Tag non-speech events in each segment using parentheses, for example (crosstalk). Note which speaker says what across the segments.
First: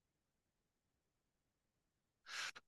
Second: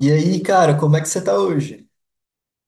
Speaker 1: E aí, cara, como é que você tá hoje?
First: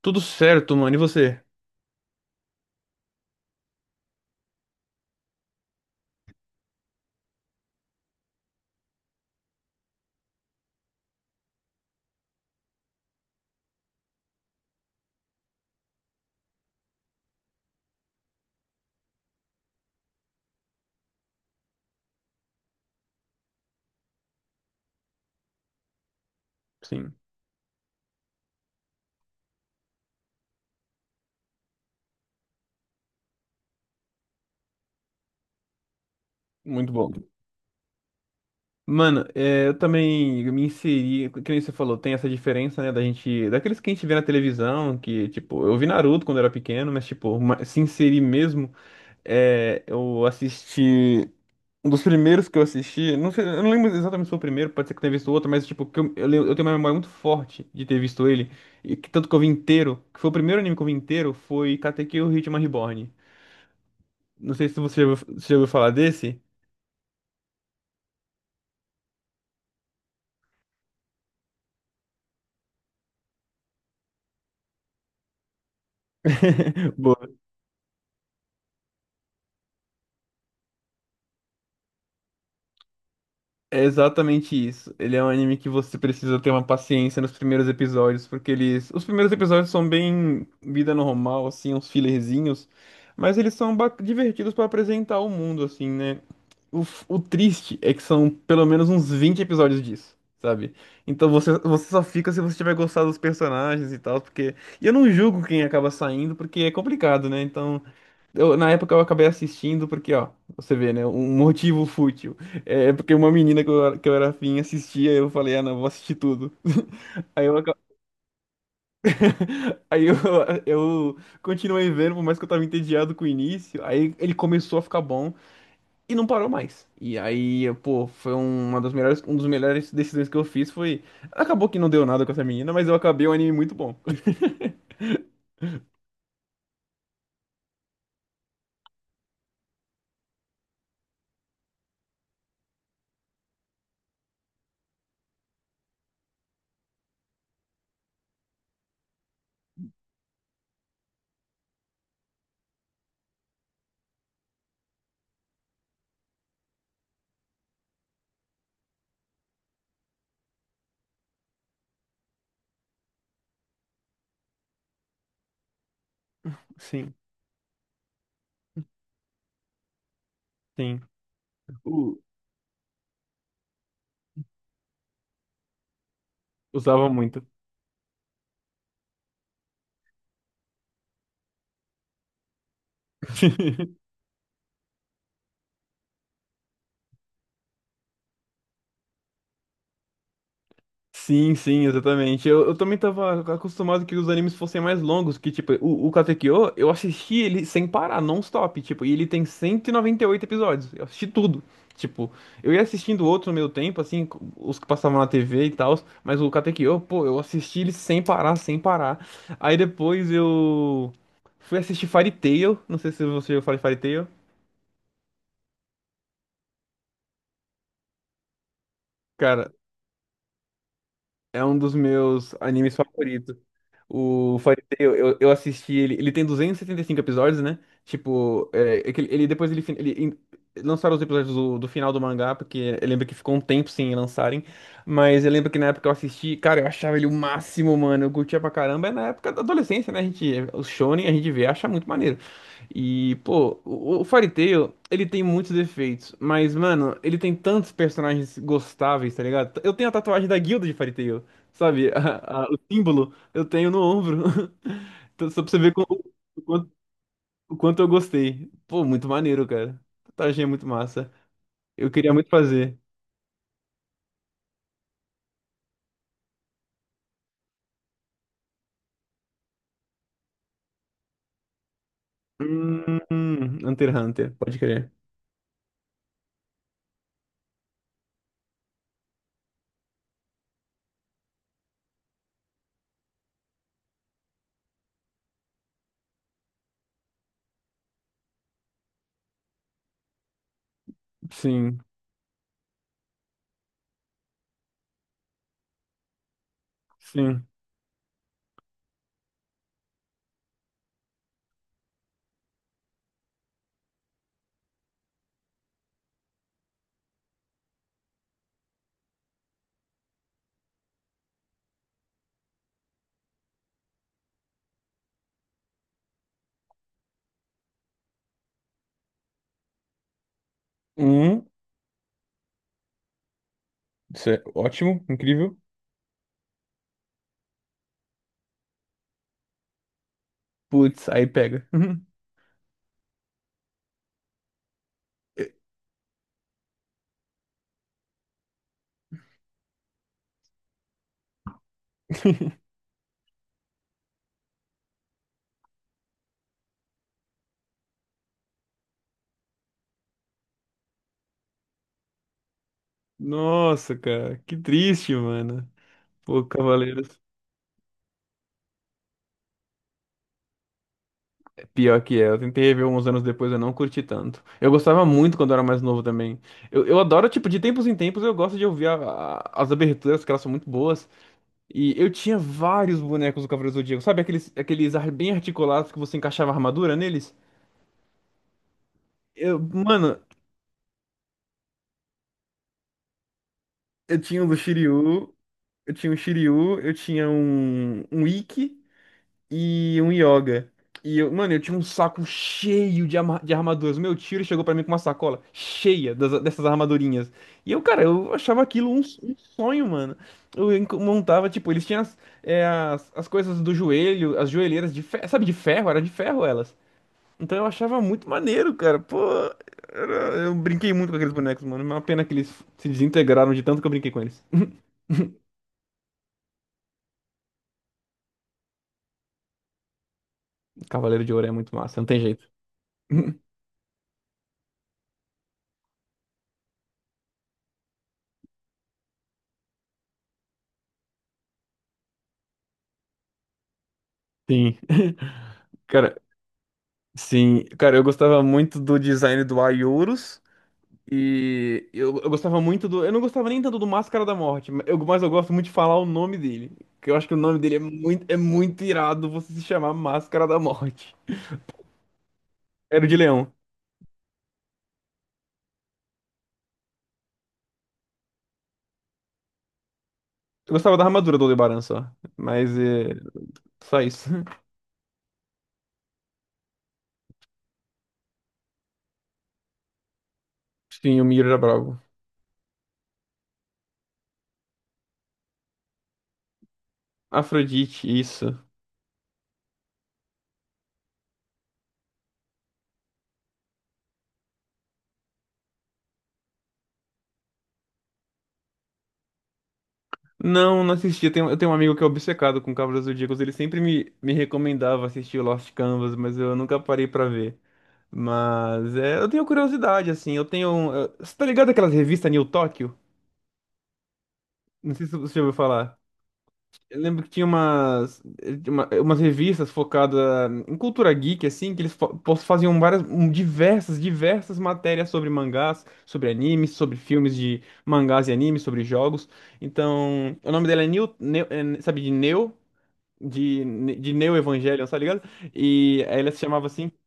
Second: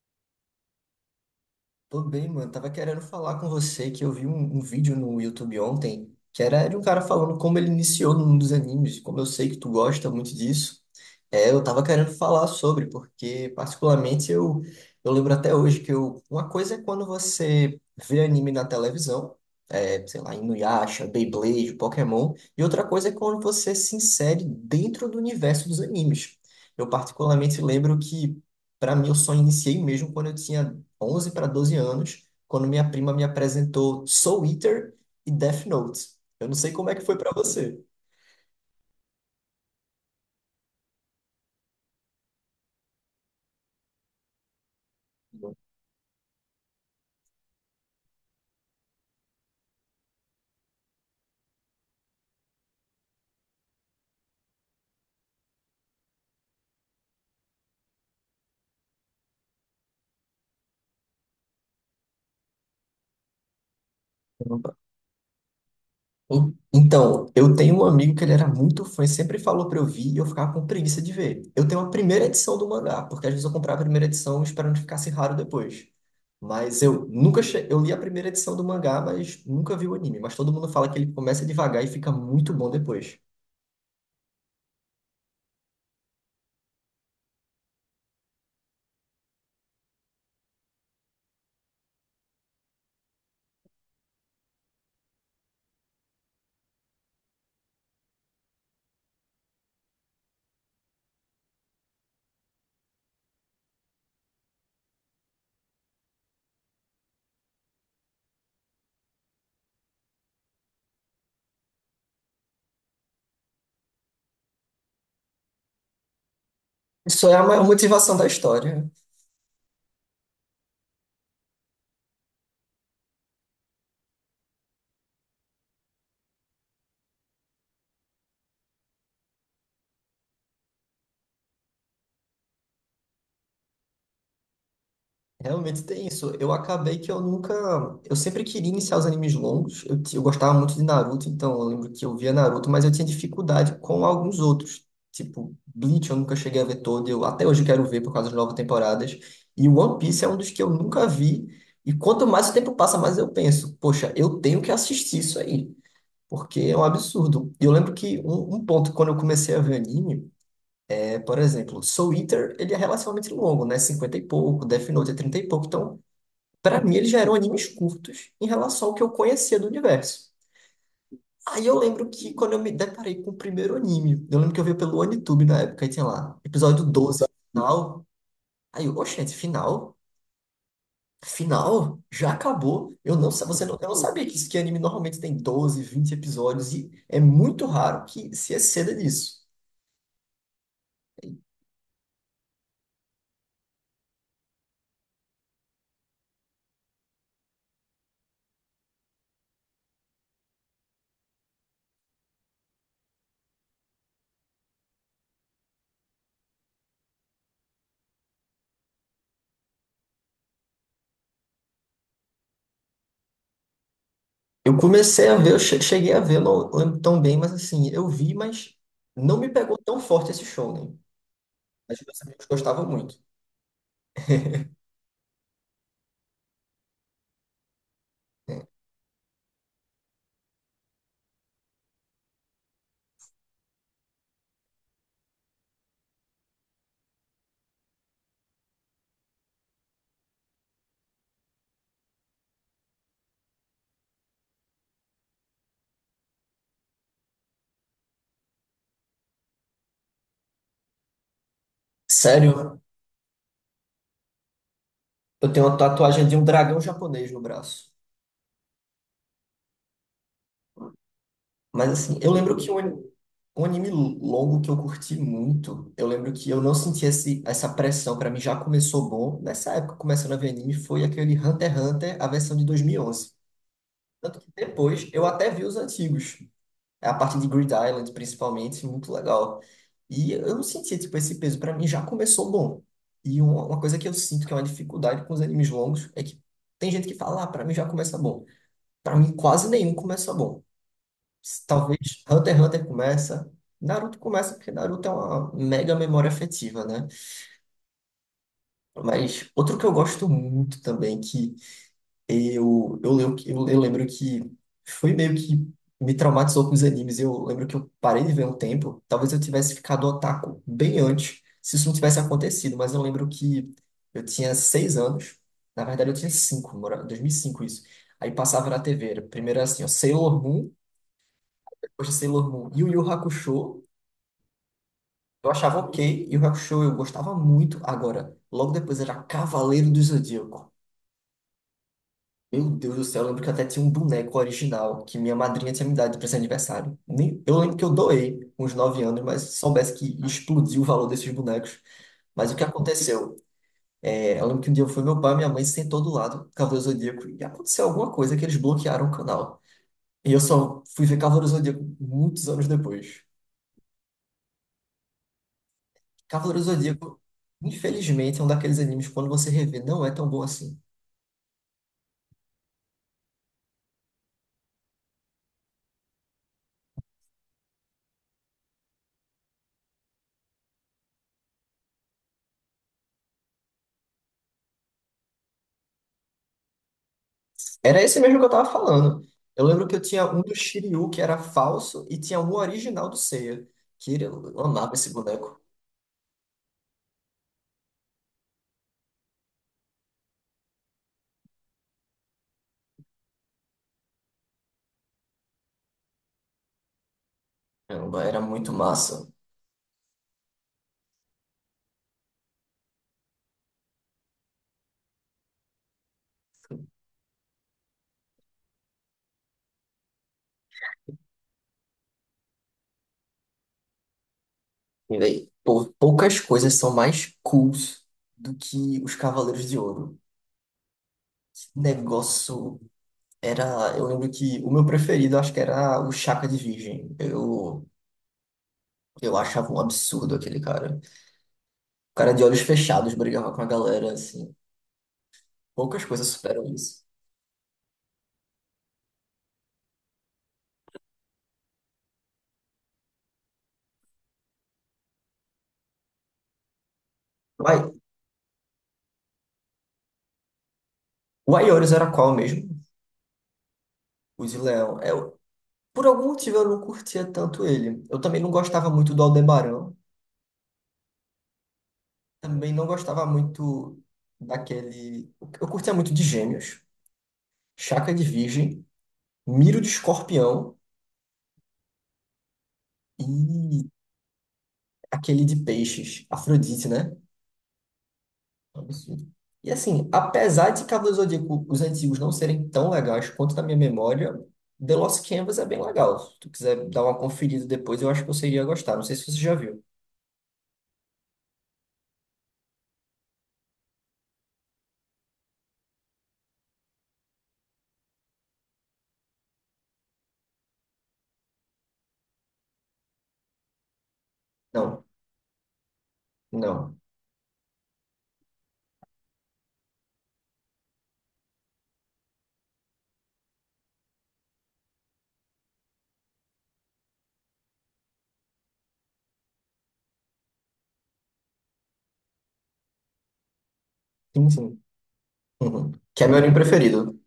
Speaker 2: Tudo certo, mano. E você?
Speaker 1: Tô bem, mano. Tava querendo falar com você que eu vi um vídeo no YouTube ontem que era de um cara falando como ele iniciou no mundo dos animes. Como eu sei que tu gosta muito disso, eu tava querendo falar sobre, porque particularmente eu lembro até hoje que eu, uma coisa é quando você vê anime na televisão, sei lá, Inuyasha, Beyblade, Pokémon, e outra coisa é quando você se insere dentro do universo dos animes. Eu
Speaker 2: Sim.
Speaker 1: particularmente lembro que para mim, eu só iniciei mesmo quando eu tinha 11 para 12 anos, quando minha prima me apresentou Soul Eater e Death Note. Eu não sei como
Speaker 2: Muito
Speaker 1: é que
Speaker 2: bom.
Speaker 1: foi para você.
Speaker 2: Mano, eu também me inseri, que nem você falou, tem essa diferença, né, da gente, daqueles que a gente vê na televisão, que, tipo, eu vi Naruto quando era pequeno, mas, tipo, se inserir mesmo, eu assisti, um dos primeiros que eu assisti, não sei, eu não lembro exatamente se foi o primeiro, pode ser que tenha visto outro, mas, tipo, que eu tenho uma memória muito forte de ter visto ele, e que tanto que eu vi inteiro, que foi o primeiro anime que eu vi inteiro, foi Katekyo Hitman Reborn. Não sei se você já ouviu falar desse.
Speaker 1: Então, eu tenho um amigo que ele era muito fã e sempre falou para eu vir e eu ficava com preguiça de ver. Eu tenho a primeira edição do mangá, porque às vezes eu comprava a primeira edição esperando que ficasse raro depois. Mas
Speaker 2: (laughs)
Speaker 1: eu
Speaker 2: Boa.
Speaker 1: nunca che... eu li a primeira edição do mangá, mas nunca vi o anime. Mas todo mundo fala que ele começa devagar e fica muito bom depois.
Speaker 2: É exatamente isso. Ele é um anime que você precisa ter uma paciência nos primeiros episódios, porque eles. Os primeiros episódios são bem vida normal, assim, uns fillerzinhos, mas eles são divertidos pra apresentar o mundo, assim, né? O triste é que são pelo menos uns 20 episódios disso, sabe? Então você só fica se você tiver gostado dos personagens e tal, porque. E eu não julgo quem acaba saindo, porque é complicado, né? Então. Na época eu acabei assistindo porque, ó, você vê, né? Um motivo fútil. É porque uma menina que eu era afim assistia, eu falei, ah, não, vou assistir tudo.
Speaker 1: Isso é
Speaker 2: (laughs)
Speaker 1: a
Speaker 2: Aí eu,
Speaker 1: maior
Speaker 2: aca-
Speaker 1: motivação da história.
Speaker 2: (laughs) aí eu continuei vendo, por mais que eu tava entediado com o início. Aí ele começou a ficar bom e não parou mais. E aí, eu, pô, foi um dos melhores decisões que eu fiz foi. Acabou que não deu nada com essa menina, mas eu acabei um anime muito bom. (laughs)
Speaker 1: Realmente tem isso. Eu acabei que eu nunca. Eu sempre queria iniciar os animes longos. Eu gostava muito de Naruto, então eu lembro que eu via Naruto, mas eu tinha dificuldade com alguns outros. Tipo, Bleach eu nunca cheguei a ver todo. Eu, até hoje eu quero ver por causa das novas temporadas. E One Piece é um dos que eu nunca vi. E quanto mais o tempo passa, mais eu penso, poxa, eu tenho que assistir isso aí. Porque é um absurdo. E eu lembro que um ponto, quando eu comecei a ver anime, por exemplo, Soul Eater, ele é relativamente longo, né? 50 e pouco, Death Note é 30 e pouco. Então, pra mim, eles
Speaker 2: Sim,
Speaker 1: já eram animes curtos em relação ao que eu conhecia do universo.
Speaker 2: sim.
Speaker 1: Aí eu lembro
Speaker 2: U-
Speaker 1: que quando eu me deparei com o primeiro anime, eu lembro que eu vi pelo OneTube na época, e tinha lá, episódio
Speaker 2: Usava
Speaker 1: 12
Speaker 2: muito.
Speaker 1: final. Aí eu, oxente, final? Final? Já acabou? Eu não, sa- você não, eu não
Speaker 2: (laughs)
Speaker 1: sabia que isso que anime normalmente tem 12, 20 episódios, e é muito raro que se exceda disso.
Speaker 2: Sim, sim, exatamente. Eu também tava acostumado que os animes fossem mais longos, que tipo, o Katekyo, eu assisti ele sem parar, non-stop, tipo, e ele tem 198 episódios. Eu assisti tudo. Tipo, eu ia assistindo outros no meu tempo, assim, os que passavam na TV e tal, mas o Katekyo, pô, eu assisti ele sem parar, sem parar. Aí depois eu fui assistir Fairy Tail, não sei se você já falou Fairy Tail.
Speaker 1: Eu comecei a ver, cheguei a ver, eu não lembro tão bem, mas assim, eu vi, mas não me
Speaker 2: Cara,
Speaker 1: pegou tão forte esse show, né?
Speaker 2: é um dos
Speaker 1: Mas meus amigos
Speaker 2: meus
Speaker 1: gostavam
Speaker 2: animes
Speaker 1: muito.
Speaker 2: favoritos. O Fariseu, eu assisti ele. Ele tem duzentos e setenta e cinco episódios, né? Tipo, é que ele- depois ele, fin- ele in- lançaram os episódios do final do mangá, porque eu lembro que ficou um tempo sem lançarem. Mas eu lembro que na época eu assisti, cara, eu achava ele o máximo, mano. Eu curtia pra caramba. É na época da adolescência, né? A gente, o Shonen a gente vê, acha muito maneiro. E, pô, o Fairy Tail, ele tem muitos defeitos, mas, mano, ele tem tantos personagens gostáveis, tá ligado? Eu tenho a tatuagem da guilda de Fairy Tail, sabe? (laughs) O
Speaker 1: Sério?
Speaker 2: símbolo. Eu tenho no ombro. (laughs) Então,
Speaker 1: Eu
Speaker 2: só
Speaker 1: tenho
Speaker 2: pra
Speaker 1: uma
Speaker 2: você ver
Speaker 1: tatuagem de um
Speaker 2: o
Speaker 1: dragão
Speaker 2: quanto,
Speaker 1: japonês no
Speaker 2: o
Speaker 1: braço.
Speaker 2: quanto eu gostei. Pô, muito maneiro, cara. Tatuagem é muito massa.
Speaker 1: Mas
Speaker 2: Eu
Speaker 1: assim, eu
Speaker 2: queria muito
Speaker 1: lembro que um,
Speaker 2: fazer.
Speaker 1: ani- um anime longo que eu curti muito, eu lembro que eu não senti essa pressão, pra mim já começou bom. Nessa época, começando a ver anime, foi aquele Hunter x Hunter, a versão de 2011.
Speaker 2: Hum, Hunter x
Speaker 1: Tanto
Speaker 2: Hunter,
Speaker 1: que
Speaker 2: pode
Speaker 1: depois
Speaker 2: crer.
Speaker 1: eu até vi os antigos. É a parte de Grid Island principalmente, muito legal. E eu não sentia tipo, esse peso, pra mim já começou bom. E uma coisa que eu sinto que é uma dificuldade com os animes longos é que tem gente que fala, ah, pra mim já começa bom. Pra mim, quase nenhum começa bom. Talvez
Speaker 2: Sim,
Speaker 1: Hunter x Hunter começa. Naruto começa porque Naruto é uma mega memória afetiva, né?
Speaker 2: sim.
Speaker 1: Mas outro que eu gosto muito também, que eu lembro que foi meio que me traumatizou com os animes. Eu lembro que eu parei de ver um tempo. Talvez eu tivesse ficado otaku bem antes, se isso não tivesse acontecido. Mas eu lembro que eu tinha 6 anos. Na verdade, eu tinha 5, 2005 isso. Aí passava na TV. Era primeiro assim, ó, Sailor Moon.
Speaker 2: Hum,
Speaker 1: Poxa, Sailor Moon. E o Yu Hakusho,
Speaker 2: isso é ótimo,
Speaker 1: eu
Speaker 2: incrível.
Speaker 1: achava ok. Yu Hakusho eu gostava muito. Agora, logo depois era Cavaleiro do Zodíaco.
Speaker 2: Putz, aí pega.
Speaker 1: Meu Deus do céu, eu lembro que eu até tinha um boneco original que minha madrinha tinha me dado de presente de aniversário. Nem, eu lembro que eu doei com uns 9 anos, mas se soubesse que explodiu o valor desses bonecos. Mas o que
Speaker 2: (laughs)
Speaker 1: aconteceu? É, eu lembro que um dia foi meu pai e minha mãe sentou do lado do Cavaleiro do Zodíaco e aconteceu alguma coisa que eles bloquearam o canal. E eu só fui ver Cavaleiro do Zodíaco muitos anos depois.
Speaker 2: Nossa, cara, que triste, mano.
Speaker 1: Cavaleiro do
Speaker 2: Pô,
Speaker 1: Zodíaco,
Speaker 2: Cavaleiros.
Speaker 1: infelizmente, é um daqueles animes que quando você revê, não é tão bom assim.
Speaker 2: Pior que é, eu tentei rever uns anos depois, eu não curti tanto. Eu gostava muito quando eu era mais novo também. Eu adoro, tipo, de tempos em tempos eu gosto de ouvir as aberturas, que elas são muito boas. E eu tinha vários bonecos do Cavaleiro do Zodíaco, sabe? Aqueles bem articulados que você encaixava a armadura neles.
Speaker 1: Era esse mesmo que eu tava falando. Eu
Speaker 2: Eu,
Speaker 1: lembro que eu tinha
Speaker 2: mano,
Speaker 1: um do Shiryu que era falso e tinha um original do Seiya, que
Speaker 2: eu
Speaker 1: eu
Speaker 2: tinha um do
Speaker 1: amava esse
Speaker 2: Shiryu,
Speaker 1: boneco.
Speaker 2: eu tinha um Shiryu, eu tinha um Ikki. E um yoga. E eu, mano, eu tinha um saco cheio de armaduras. Meu tio ele chegou pra mim com uma sacola cheia dessas armadurinhas. E eu, cara,
Speaker 1: Caramba, era
Speaker 2: eu
Speaker 1: muito
Speaker 2: achava aquilo um,
Speaker 1: massa.
Speaker 2: um sonho, mano. Montava, tipo, eles tinham as coisas do joelho, as joelheiras de ferro, sabe, de ferro, era de ferro elas. Então eu achava muito maneiro, cara. Pô, eu brinquei muito com aqueles bonecos, mano. Uma pena que eles se desintegraram de tanto que eu brinquei com eles. (laughs)
Speaker 1: E daí, pô, poucas coisas são mais cools do que os Cavaleiros de Ouro.
Speaker 2: Cavaleiro de Ouro é
Speaker 1: Que
Speaker 2: muito massa, não tem jeito.
Speaker 1: negócio
Speaker 2: (laughs)
Speaker 1: era, eu lembro que o meu preferido acho que era o Chaka de Virgem. Eu achava um absurdo aquele cara. O cara de olhos fechados brigava com a galera, assim.
Speaker 2: Sim.
Speaker 1: Poucas coisas
Speaker 2: Cara,
Speaker 1: superam isso.
Speaker 2: Sim, cara, eu gostava muito do design do Aiorus. E eu gostava muito do. Eu não gostava nem tanto do Máscara da Morte, mas eu gosto muito de falar o nome dele. Que eu acho que o nome
Speaker 1: Mas
Speaker 2: dele é muito irado você se chamar Máscara da Morte.
Speaker 1: o Aioris era qual mesmo?
Speaker 2: Era o de leão.
Speaker 1: O de Leão. É, eu, por algum motivo eu não curtia tanto ele. Eu também não gostava muito do Aldebarão.
Speaker 2: Eu gostava da armadura do Aldebaran só.
Speaker 1: Também não
Speaker 2: Mas
Speaker 1: gostava
Speaker 2: é.
Speaker 1: muito
Speaker 2: Só isso. (laughs)
Speaker 1: daquele. Eu curtia muito de Gêmeos, Chaka de Virgem, Miro de Escorpião
Speaker 2: Sim, o Miro era brabo.
Speaker 1: e aquele de Peixes, Afrodite, né?
Speaker 2: Afrodite, isso.
Speaker 1: Um absurdo. E assim, apesar de Cavaleiros do Zodíaco, os antigos não serem tão legais quanto na minha memória, The Lost Canvas é bem legal. Se tu quiser dar uma conferida depois, eu acho que você iria gostar. Não sei se você já viu.
Speaker 2: Não, não assisti. Eu tenho um amigo que é obcecado com Cavaleiros do Zodíaco. Ele sempre me recomendava assistir Lost Canvas, mas eu nunca parei pra ver. Mas é, eu tenho curiosidade, assim. Eu tenho. Você tá ligado aquelas revistas New Tóquio?
Speaker 1: Não,
Speaker 2: Não sei se você já ouviu falar.
Speaker 1: não.
Speaker 2: Eu lembro que tinha umas revistas focadas em cultura geek, assim, que eles faziam diversas matérias sobre mangás, sobre animes, sobre filmes de mangás e animes, sobre jogos. Então, o nome dela é New, é, sabe, de Neo? De
Speaker 1: Sim,
Speaker 2: Neo
Speaker 1: sim.
Speaker 2: Evangelion, tá ligado?
Speaker 1: Uhum. Que
Speaker 2: E
Speaker 1: é meu
Speaker 2: aí ela
Speaker 1: anime
Speaker 2: se chamava assim.
Speaker 1: preferido.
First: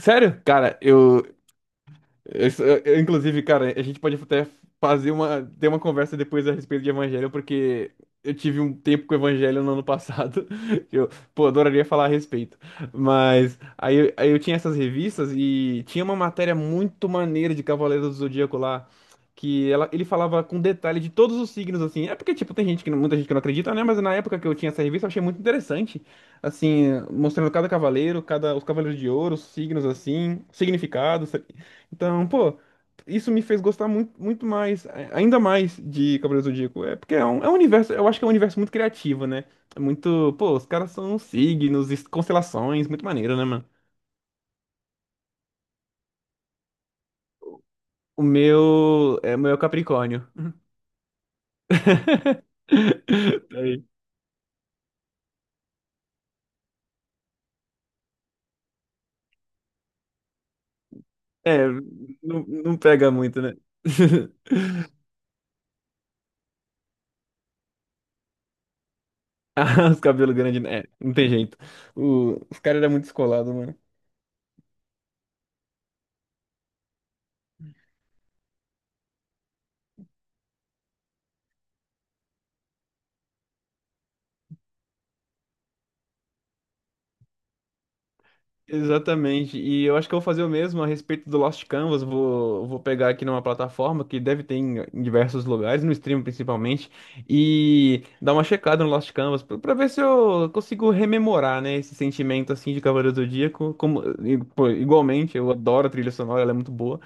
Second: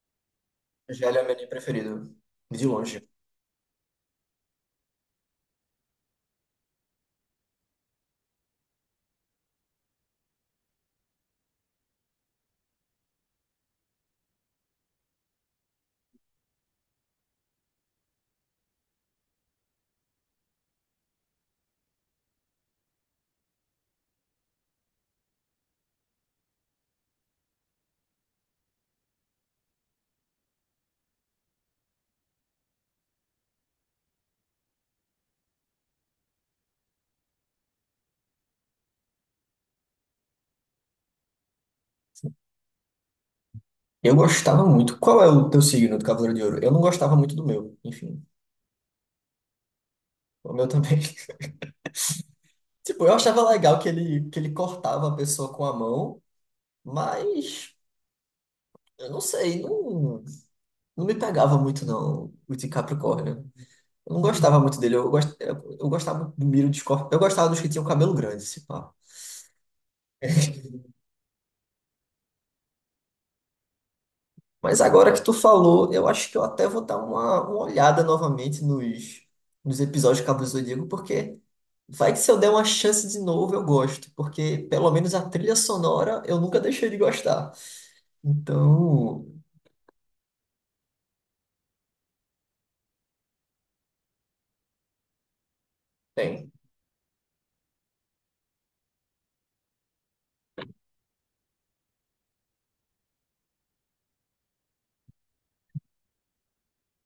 Speaker 2: Sério? Cara,
Speaker 1: Já ele é meu anime preferido.
Speaker 2: isso,
Speaker 1: De
Speaker 2: eu,
Speaker 1: longe.
Speaker 2: inclusive, cara, a gente pode até ter uma conversa depois a respeito de evangelho, porque eu tive um tempo com o evangelho no ano passado. (laughs) Eu, pô, adoraria falar a respeito. Mas aí, eu tinha essas revistas e tinha uma matéria muito maneira de Cavaleiros do Zodíaco lá, que ele falava com detalhe de todos os signos, assim. É porque, tipo, tem gente que, não- muita gente que não acredita, né? Mas na época que eu tinha essa revista, eu achei muito interessante. Assim, mostrando cada cavaleiro, os cavaleiros de ouro, os signos, assim, significados. Então, pô, isso me fez gostar muito, muito mais, ainda mais de Cavaleiros do Zodíaco. É porque é um universo, eu acho que é um universo muito criativo, né? É muito, pô, os caras são signos, constelações, muito maneiro, né, mano?
Speaker 1: Eu gostava muito. Qual é o teu signo do Cavaleiro de Ouro? Eu não gostava muito do meu. Enfim,
Speaker 2: O meu é Capricórnio.
Speaker 1: o meu também. (laughs) Tipo,
Speaker 2: (laughs)
Speaker 1: eu achava
Speaker 2: Tá
Speaker 1: legal
Speaker 2: aí.
Speaker 1: que ele cortava a pessoa com a mão, mas eu não sei, não. Não me pegava
Speaker 2: É,
Speaker 1: muito, não,
Speaker 2: não,
Speaker 1: o de
Speaker 2: não pega muito,
Speaker 1: Capricórnio.
Speaker 2: né?
Speaker 1: Eu não gostava muito
Speaker 2: (laughs)
Speaker 1: dele. Eu gostava do Miro de Escorpião. Eu gostava dos que tinham cabelo grande, se pá.
Speaker 2: Ah, os cabelos grandes, né? É,
Speaker 1: (laughs)
Speaker 2: não tem jeito. Os caras eram muito descolados, mano.
Speaker 1: Mas agora que tu falou, eu acho que eu até vou dar uma olhada novamente nos episódios de Cabo do Zodíaco, porque vai que se eu der uma chance de novo, eu gosto. Porque pelo menos a trilha sonora eu nunca deixei de gostar. Então,
Speaker 2: Exatamente. E eu acho que eu vou fazer o mesmo a respeito do Lost Canvas. Vou pegar aqui numa plataforma que deve ter em diversos lugares, no stream
Speaker 1: bem.
Speaker 2: principalmente, e dar uma checada no Lost Canvas pra ver se eu consigo rememorar, né, esse sentimento assim de Cavaleiro do Zodíaco. Como, e, pô, igualmente, eu adoro a trilha sonora, ela é muito boa.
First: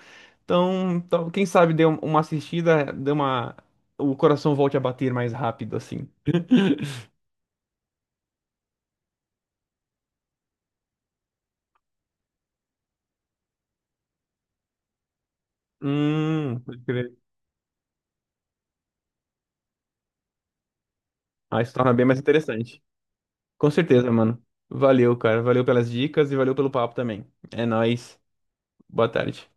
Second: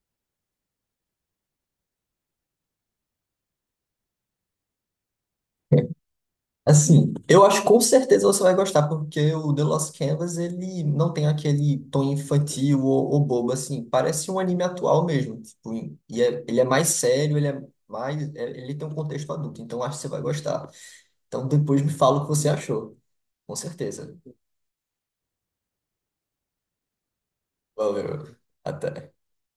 Speaker 2: Então, quem sabe dê uma assistida, dê uma, o coração volte a bater mais rápido assim. (laughs)
Speaker 1: Assim, eu acho que com certeza você vai gostar, porque o The Lost Canvas, ele não tem aquele tom infantil ou bobo, assim, parece um anime atual mesmo, tipo, ele é
Speaker 2: Pode
Speaker 1: mais
Speaker 2: crer.
Speaker 1: sério, ele é mais, é- ele tem um contexto adulto, então acho que você vai gostar. Então
Speaker 2: Aí se
Speaker 1: depois me
Speaker 2: torna bem
Speaker 1: fala
Speaker 2: mais
Speaker 1: o que você
Speaker 2: interessante.
Speaker 1: achou, com
Speaker 2: Com certeza,
Speaker 1: certeza.
Speaker 2: mano. Valeu, cara. Valeu pelas dicas e valeu pelo papo também. É nóis.
Speaker 1: Valeu,
Speaker 2: Boa
Speaker 1: até.
Speaker 2: tarde.